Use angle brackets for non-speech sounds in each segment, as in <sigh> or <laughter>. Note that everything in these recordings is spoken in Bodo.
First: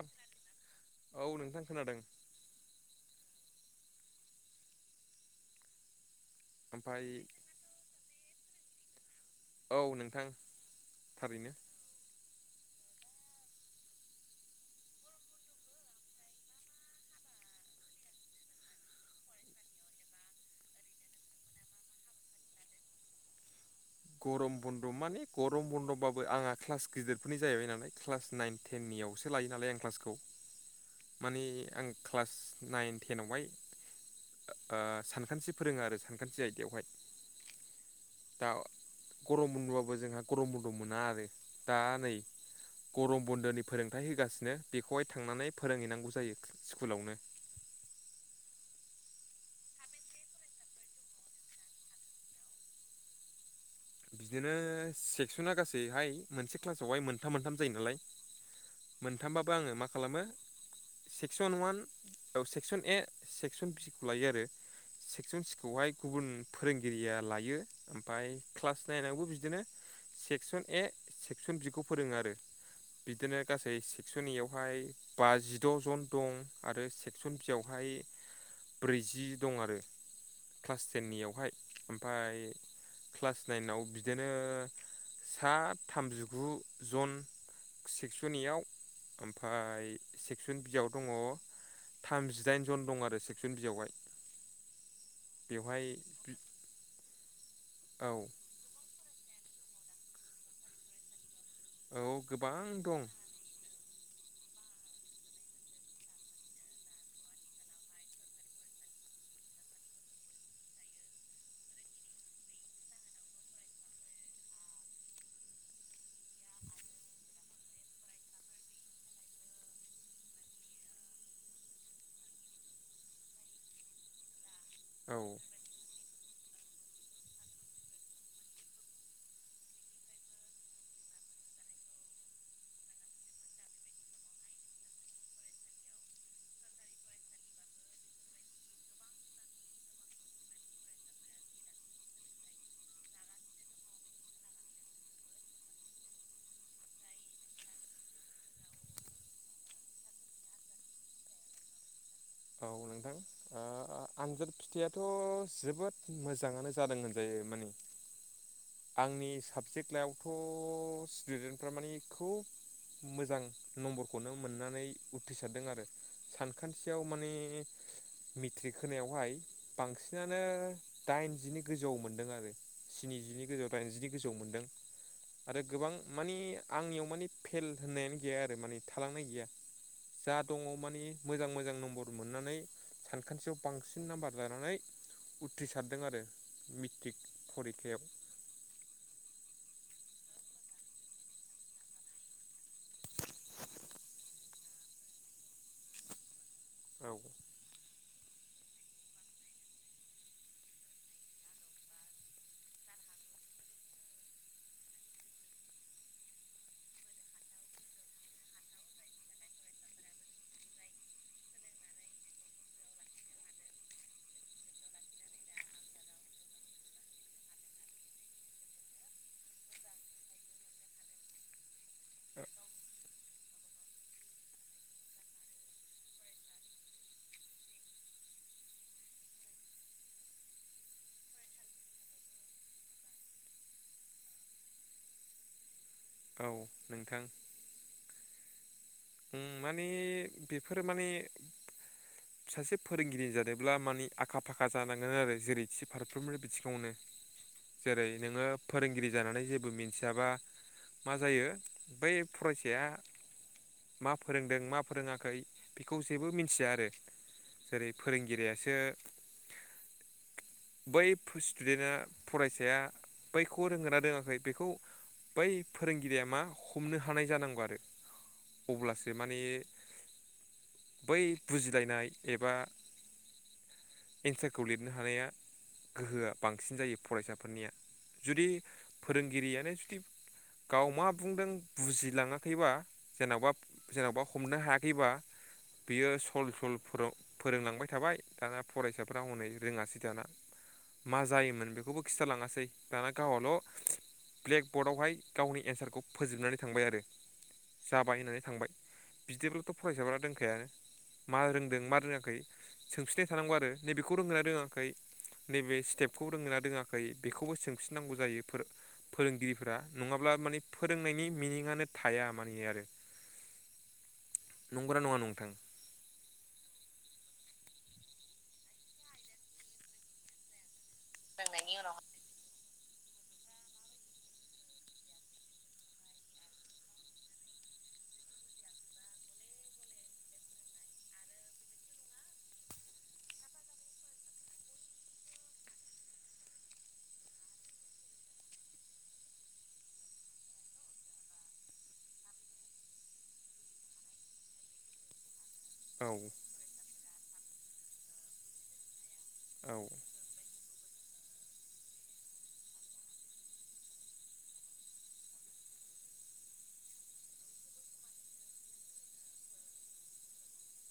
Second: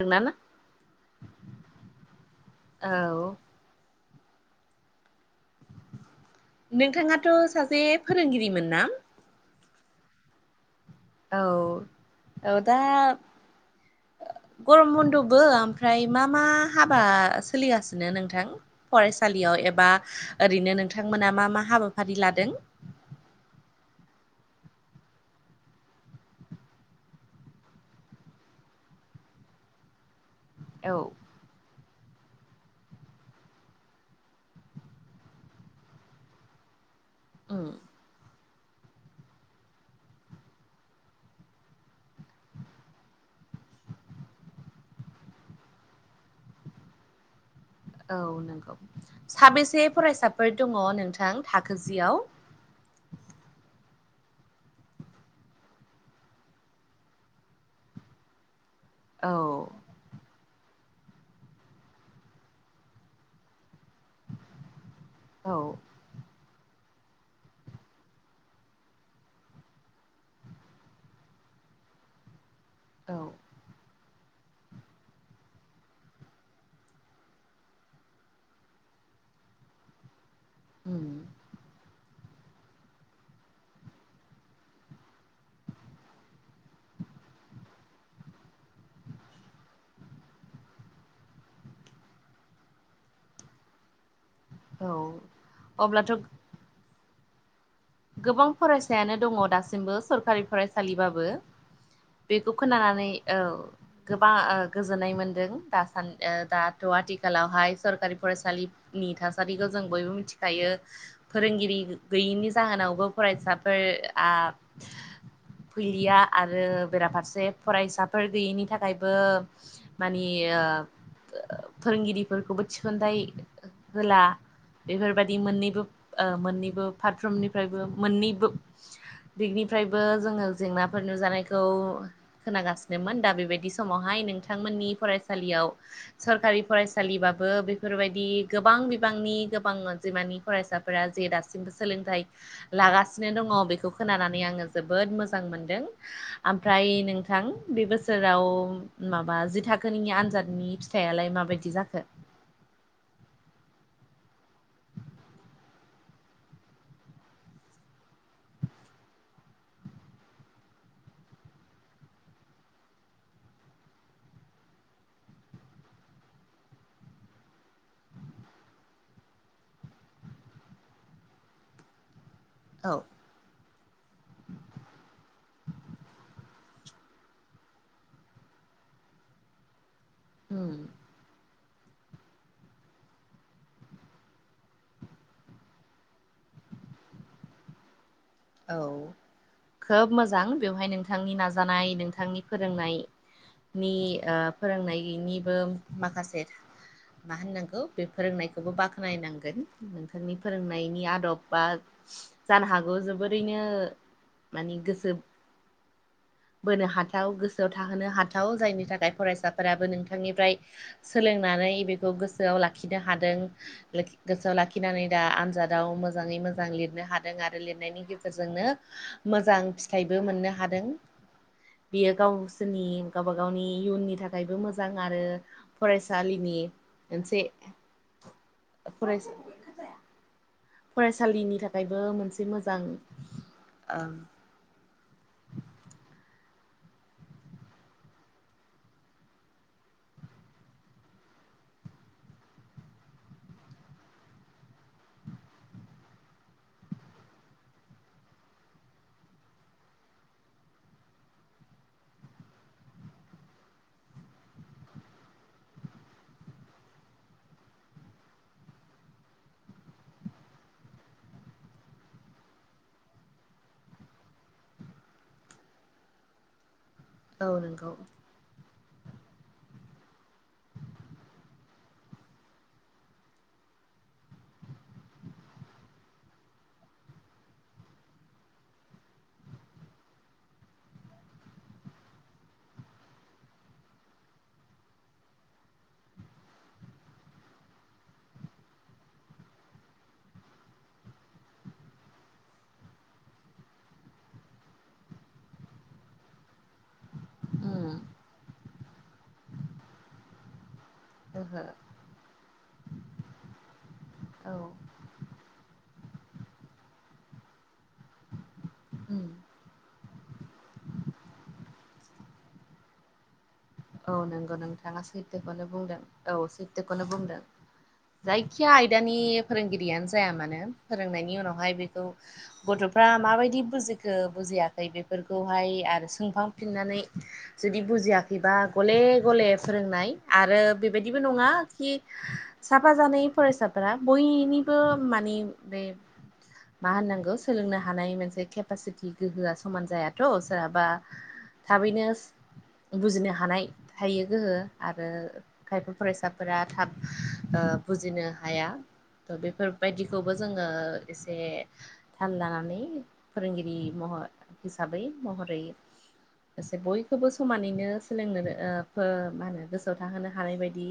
नोंना औ नोंथां खोनादों औ ओमफाय नोंथाङाथ' सासे फोरोंगिरिमोन ना औ नोंथां थारैनो औ औ दा गरम बन्द'बो ओमफ्राय मा मा हाबा सोलिगासिनो नोंथां फरायसालियाव एबा ओरैनो नोंथांमोना मा मा हाबाफारि लादों गरम बन्द' माने गरम बन्द'बाबो आंहा क्लास गिदिरफोरनि जाहैबाय नालाय क्लास नाइन टेननियावसो लायो नालाय आं क्लासखौ औ माने आं क्लास नाइन, टेनावहाय आ सानखान्थि फोरोङो आरो सानखान्थि आयदायावहाय <inaudible> दा गरम बन्दबाबो जोंहा गरम बन्द' मोना आरो दा नै गरम बन्दोनि फोरोंथाइ होगासिनो बेखौहाय थांनानै फोरोंहैनांगौ जायो स्कुलावनो औ नंगौ साबेसे फरायसाफोर दङ नोंथां थाखो जियाव बिदिनो सेक्सना गासैहाय मोनसे क्लासावहाय मोनथाम मोनथाम जायो नालाय औ मोनथामबाबो आङो मा खालामो सेक्सन अवान औ सेक्सन ए सेक्सन बि खौ लायो आरो सेक्सन औ सि खौहाय गुबुन फोरोंगिरिया लायो ओमफाय क्लास नाइनावबो बिदिनो सेक्सन ए सेक्सन बि खौ फोरोङो आरो औ बिदिनो गासै से सनिवहाय बाजिद' जन दं आरो सेक्सन बियावहाय ब्रैजि दं आरो क्लास उम टेननियावहाय ओमफाय क्लास नाइनाव बिदिनो सा थामजिगु जन सेक्सनयाव ओमफाय सेक्सन बियाव दङ थामजिदाइन जन दं आरो सेक्सन बियावहाय औ बेवहाय अब्लाथ' औ गोबां फरायसायानो दङ दासिमबो सरखारि फरायसालिबाबो औ बेखौ गोबां दं खोनानानै औ गोबां ओ गोजोननाय मोनदों दास दाथ' आथिखालावहाय सरकारि फरायसालि नि थासारिखौ जों बयबो मिथिखायो फोरोंगिरि गैयिनि जाहोनावबो फरायसाफोर आ फैलिया आरो बेराफारसे फरायसाफोर गैयैनि थाखायबो मानि फोरोंगिरिफोरखौबो थिसनथाइ होला औ बेफोरबायदि मोननैबो ओ मोननैबो पारुमनि फ्रायबो मोननैबो दिगनिफ्रायबो जोङो जेंनाफोर नुजानायखौ खोनागासिनोमोन दा बेबायदि समावहाय नोंथांमोननि फरायसालियाव सरकारि फरायसालिबाबो बेफोरबायदि गोबां बिबांनि गोबां अनजिमानि फरायसाफोरा जे दासिमबो सोलोंथाइ लागासिनो दङ बेखौ खोनानानै आङो जोबोद मोजां मोनदों ओमफ्राय नोंथां बे बोसोराव माबा जि थाखोनि आनजादनि फि फिथाइलाय माबायदि जाखो औ नोंथां आ आ आनजाद फिथाइयाथ' जोबोद मोजाङानो जादों होनजायो माने आंनि साबजेक्ट लायावथ' स्टुदेन्टफ्रा मानि खुब मोजां नम्बरखौनो मोननानै उथ्रिसारदों आरो सानखान थियाव माने मिट्रिक होनायावहाय बांसिनानो दाइनजिनि गोजौआव मोनदों आरो औ स्निजिनि गोजौ दाइनजिनि गोजौ मोनदों आरो गोबां मानि आंनियाव मानि फेल होननायानो गैया आरो मानि थालांनाय गैया जा दङ उम मानि मोजां मोजां नम्बर मोननानै सानखान्थियाव बांसिन नाम्बार लानानै उथ्रिसारदों आरो मिट्रिक फरिखायाव औ खोब मोजां बेवहाय नोंथांनि नाजानाय नोंथांनि फोरोंनाय नि ओ फोरोंनायनिबो माखासे औ मा होननांगौ बे फोरोंनायखौबो बाख्नायनांगोन नोंथांनि फोरोंनायनि आदबा जानो हागौ जोबोरैनो मानि गोसो बोनो हाथाव गोसोआव थाहोनो हाथाव जायनि थाखाय फरायसाफोराबो नोंथांनिफ्राय सोलोंनानै बेखौ गोसोआव लाखिनो हादों गोसोआव लाखिनानै दा आनजादाव मोजाङै मोजां लिरनो हादों आरो लिरनायनि गेजे रजोंनो मोजां फिथाइबो मोननो हादों बियो गावसोरनि गावबा गावनि इयुननि थाखायबो मोजां आरो फरायसालिनि मोनसे फरायसा फरायसालिनि थाखायबो मोनसे मोजां ओ औ नोंथां ओम माने बेफोर माने <inaudible> सासे फोरोंगिरि जानोब्ला मानि आखा फाखा जानांगोन आरो जेरै थि फारफ्रोमबो बिथिङावनो जेरै नोङो फोरोंगिरि जानानै जेबो मिनथियाबा मा जायो बै फरायसाया मा फोरोंदों मा फोरोङाखै बेखौ जेबो मिनथिया आरो जेरै फोरोंगिरियासो बै स्टुडेनआ फरायसाया बैखौ रोंगोना रोङाखै बेखौ बै फोरोंगिरिया मा हमनो हानाय औ जानांगौ आरो नंगौ अब्लासो माने बै बुजिलायनाय एबा एन्सारखौ लिरनो हानाया गोहोआ बांसिन जायो फरायसाफोरनिया जुदि फोरोंगिरियानो जुदि गाव मा बुंदों बुजिलाङाखैबा जेनावबा जेरावबा हमनो हायाखैबा बियो सल सल फोराव फोरोंलांबाय थाबाय दाना फरायसाफोरा हनै रोङासै दाना मा जायोमोन बेखौबो खिथालाङासै दाना गावहाल' ब्लेकबर्डआवहाय गावनि एन्सारखौ फोजोबनानै थांबाय आरो ओहो जाबाय होननानै थांबाय बिदिब्लाथ' फरायसाफोरा रोंखायानो मा रोंदों मा रोङाखै सोंफिननाय थानांगौ आरो नैबेखौ रोंगोनना औ रोङाखै नैबे स्टेपखौ रोंङोना रोङाखै बेखौबो सोंफिनांगौ जायो फो फोरोंगिरिफोरा नङाब्ला माने फोरोंनायनि मिनिङानो थाया माने आरो औ नोंगौ नोंथाङा नंगौना नङा नोंथां सैथोखौनो बुंदों औ सैथौखौनो बुंदों जायखिया आयदानि फोरोंगिरियानो जाया मानो फोरोंनायनि उनावहाय बेखौ गथ'फ्रा माबायदि बुजिखो बुजियाखै बेफोरखौहाय आरो सोंफांफिननानै जुदि बुजियाखैबा गले गले फोरोंनाय आरो बेबायदिबो नङा खि साफा जानाय फरायसाफोरा बयनिबो मानि बे मा होननांगौ सोलोंनो हानाय मोनसे केपासिटि गोहोआ समान जायाथ' सोरहाबा थाबैनो बुजिनो हानाय थायो गोहो आरो खायफा औ फरायसाफोरा थाब ओ बुजिनो हाया थ' औ बेफोरबायदिखौबो जोङो एसे थाल लानानै फोरोंगिरि महर हिसाबै महरै एसे बयखौबो समानैनो सोलोंनो नो ओ फो मा होनो गोसोआव थाहोनो हानाय बायदि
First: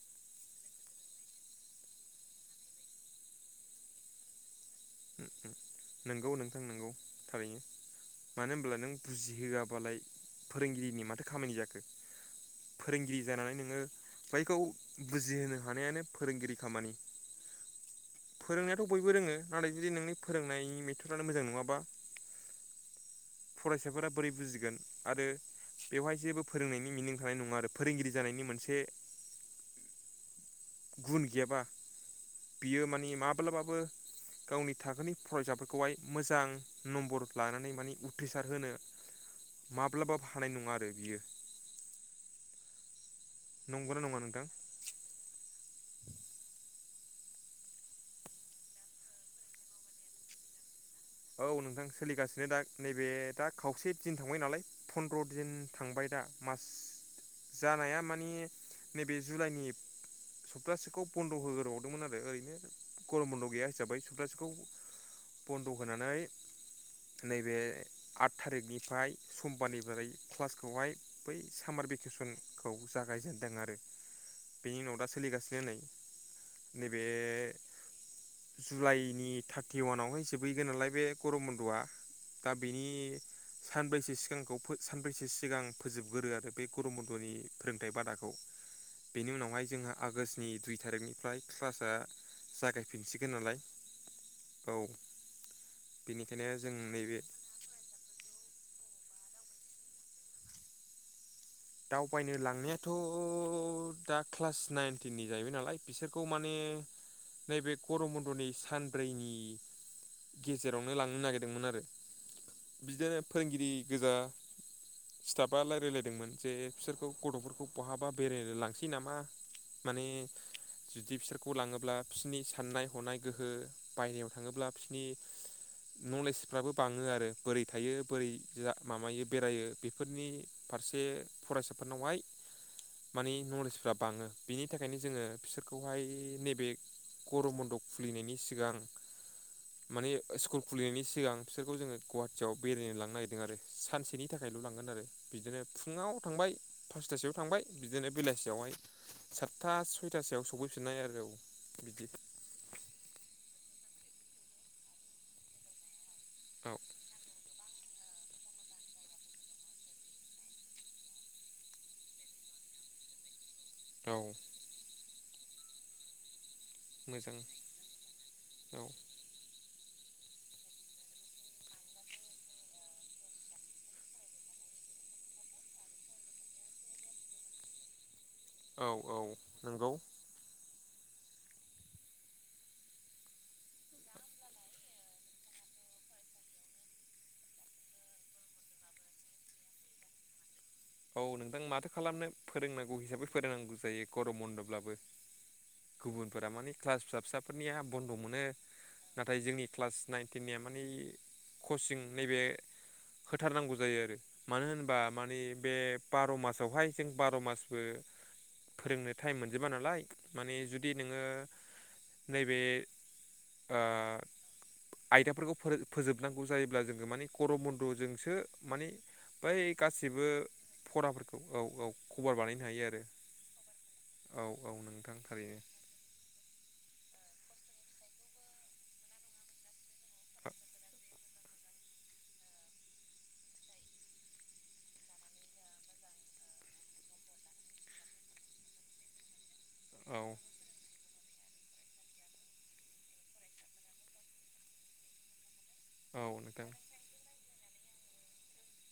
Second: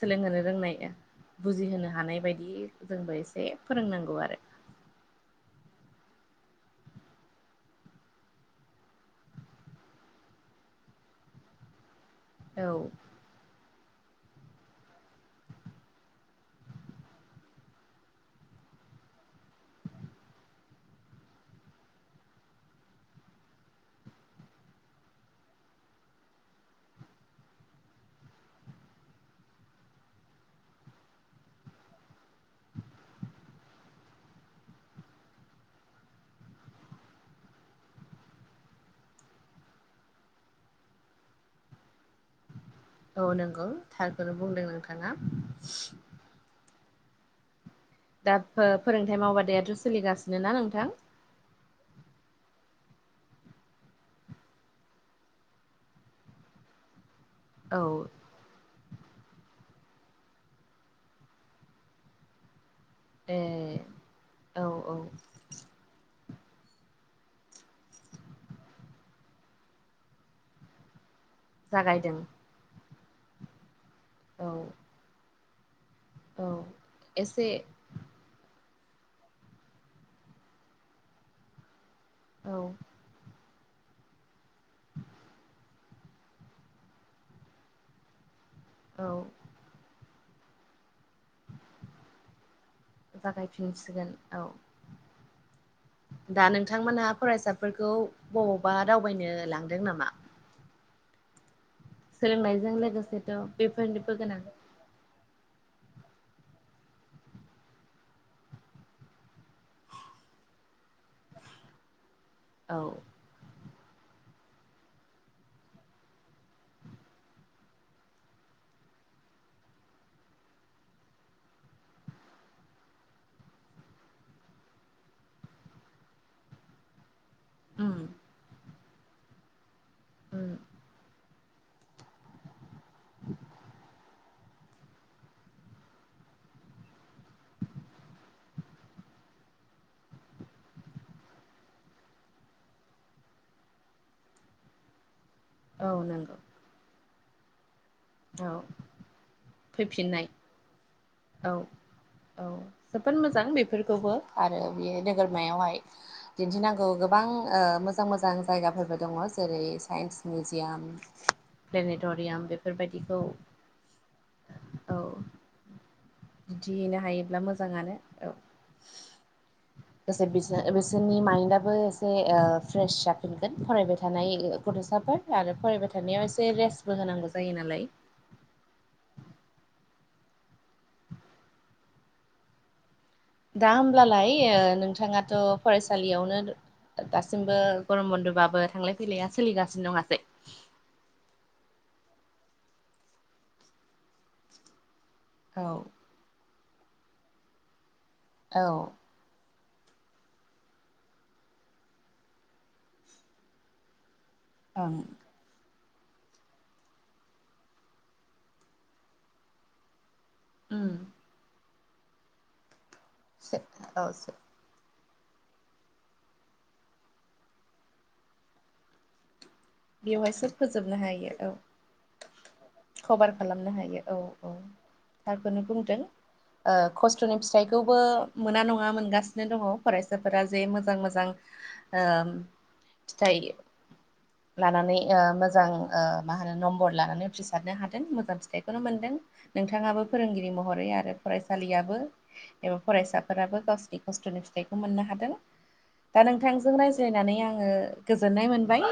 सोलोंहोनो रोंनाय बुजिहोनो हानाय बायदि जोंबो एसे फोरोंनांगौ आरो उम उम नोंगौ नोंथां नोंगौ थारैनो मानो होमब्ला नों बुजिहोआबालाय फोरोंगिरिनि माथो खामानि जाखो औ फोरोंगिरि जानानै नोङो बैखौ बुजिहोनो हानायानो फोरोंगिरि खामानि फोरोंनायाथ' बयबो रोङो नाथाय जुदि नोंनि फोरोंनायनि मेथडानो मोजां नङाबा फरायसाफोरा बोरै बुजिगोन आरो बेवहाय जेबो फोरोंनायनि मिनिं थानाय नङा आरो फोरोंगिरि जानायनि मोनसे गुन गेबा बियो माने माब्लाबाबो गावनि थाखोनि फरायसाफोरखौहाय मोजां नम्बर लानानै माने उथ्रिसार होनो माब्लाबाबो हानाय नङा आरो बियो औ नोंगौ नंगौना नङा थारखौनो नोंथां बुंदों नोंथाङा दा फो फोरोंथाइ मावबादायाथ' सोलिगासिनो ना नोंथां औ नोंथां सोलिगासिनो दा नैबे दा खावसे दिन थांबाय नालाय फन्द्र दिन थांबाय दा मास जानाया औ मानि नैबे जुलाइनि सप्तासेखौ बन्द' होगोरबावदोंमोन आरो ओरैनो गरम बन्द' गैया ए हिसाबै सफ्टासेखौ औ औ बन्द' होनानै नैबे आट थारिखनिफाय समबारनिफ्राय क्लासखौहाय बै सामार जागायदों भेकेसनखौ जागायजेनदों आरो औ बेनि उनाव दा सोलिगासिनो नै औ नैबे एसे जुलाइनि थारथिवानावहाय जोबहैगोन नालाय बे गरम बन्द'आ दा औ बेनि सानब्रैसो सिगांखौ फो सानब्रैसो सिगां फोजोबगोरो आरो बे गरम बन्दनि फोरोंथाइ बादाखौ औ बेनि उनावहाय जोंहा आगोष्टनि दुइ थारिकनिफ्राय क्लासआ जागाय जागायफिनसिगोन औ दा बेनिखायनो जों नोंथांमोनहा नैबे फरायसाफोरखौ बबावबा दावबायनो लांदों नामा दावबायनो सोलोंनायजों लांनायाथ' लोगोसेथ' बेफोरनिबो दा गोनां क्लास नाइन टिननि जाहैबाय नालाय बिसोरखौ माने नैबे गरम बन्दनि सानब्रैनि गेजेरावनो लांनो नागेरदोंमोन आरो औ बिदिनो फोरोंगिरि गोजा स्थाब्बा रायलायलायदोंमोन जे फिसोरखौ गथ'फोरखौ बहाबा बेरायनो लांसै नामा माने जुदि फिसोरखौ लाङोब्ला फिसिनि साननाय हनाय गोहो बायरायाव थाङोब्ला फ्सिनि नलेजफ्राबो बाङो आरो बोरै थायो उम बोरै जा माबायो बेरायो बेफोरनि उम फारसे फरायसाफोरनावहाय मानि नलेजफ्रा बाङो बिनि थाखायनो जोङो फिसोरखौहाय नेबे गरम मन्दप खुलिनायनि सिगां <inaudible> माने स्कुल खुलिनायनि सिगां फिसोरखौ जोङो गुवाहाटियाव बेरायनो लांनो नागिरदों आरो सानसेनि थाखायल' लांगोन आरो बिदिनो औ फुङाव नंगौ थांबाय फासथासोआव थांबाय बिदिनो औ बेलासियावहाय सातथा फैफिननाय सयथासोआव सौफैफिननाय आरो औ बिदि औ जोबोद मोजां बेफोरखौबो आरो बेयो नोगोरमायावहाय औ दिन्थिनांगौ गोबां ओ मोजां मोजां जायगाफोरबो दङ जेरै साइन्स मिउजियाम प्लेनेट'रियाम बेफोरबायदिखौ औ औ दिनथिहैनो मोजां हायोब्ला मोजाङानो औ दसे बिसो-बिसोरनि माइन्दआबो एसे फ्रेस जाफिनगोन फरायबाय थानाय गथ'साफोर आरो फरायबाय थानायाव एसे रेसबो होनांगौ जायो नालाय औ औ नोंगौ दा होमब्लालाय ओ नोंथाङाथ' फरायसालियावनो दासिमबो गरम बन्द'बाबो थांलाय फैलाया सोलिगासिनो नङासै औ नोंथां माथो खालामनो फोरोंनांगौ हिसाबै फोरोंनांगौ जायो गरम बन्द'ब्लाबो औ गुबुनफोरा मानि क्लास फिसा फिसाफोरनिया बन्द' मोनो औ नाथाय जोंनि क्लास नाइन टेननिया मानि कचिं नैबे होथारनांगौ जायो आरो मानो ओं। होनबा मानि बे बार' मासावहाय जों बार' मासबो फोरोंनो टाइम मोनजोबा नालाय माने उम जुदि नोङो नैबे सो ओ औ सो आयदाफोरखौ फोरों फोजोबनांगौ जायोब्ला जोङो माने गरम बन्द'जोंसो माने बै गासिबो बेवहायसो फोजोबनो हायो फराफोरखौ औ खबर बानायनो हायो आरो कभार खालामनो हायो औ औ थारखौनो बुंदों खस्थ'नि फिथाइखौबो मोना नङा मोनगासिनो दङ फरायसाफोरा जे मोजां मोजां फिथाइ लानानै ओ मोजां मा होनो नम्बर लानानै उथ्रिसारनो हादों मोजां फिथाइखौनो मोनदों नोंथाङाबो औ फोरोंगिरि महरै आरो फरायसालियाबो एबा फरायसाफोराबो गावसिनि खस्थ'नि फिथाइखौ मोननो हादों दा औ नोंथां नोंथांजों रायज्लायनानै आङो गोजोननाय मोनबाय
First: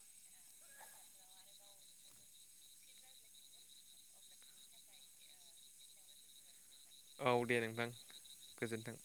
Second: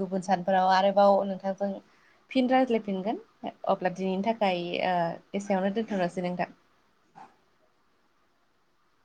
गुबुन सानफोराव आरोबाव नोंथांजों फिन रायज्लायफिनगोन अब्ला दिनैनि थाखाय ओ एसेयावनो दोन्थ'नोसै नोंथां औ दे नोंथां गोजोन्थों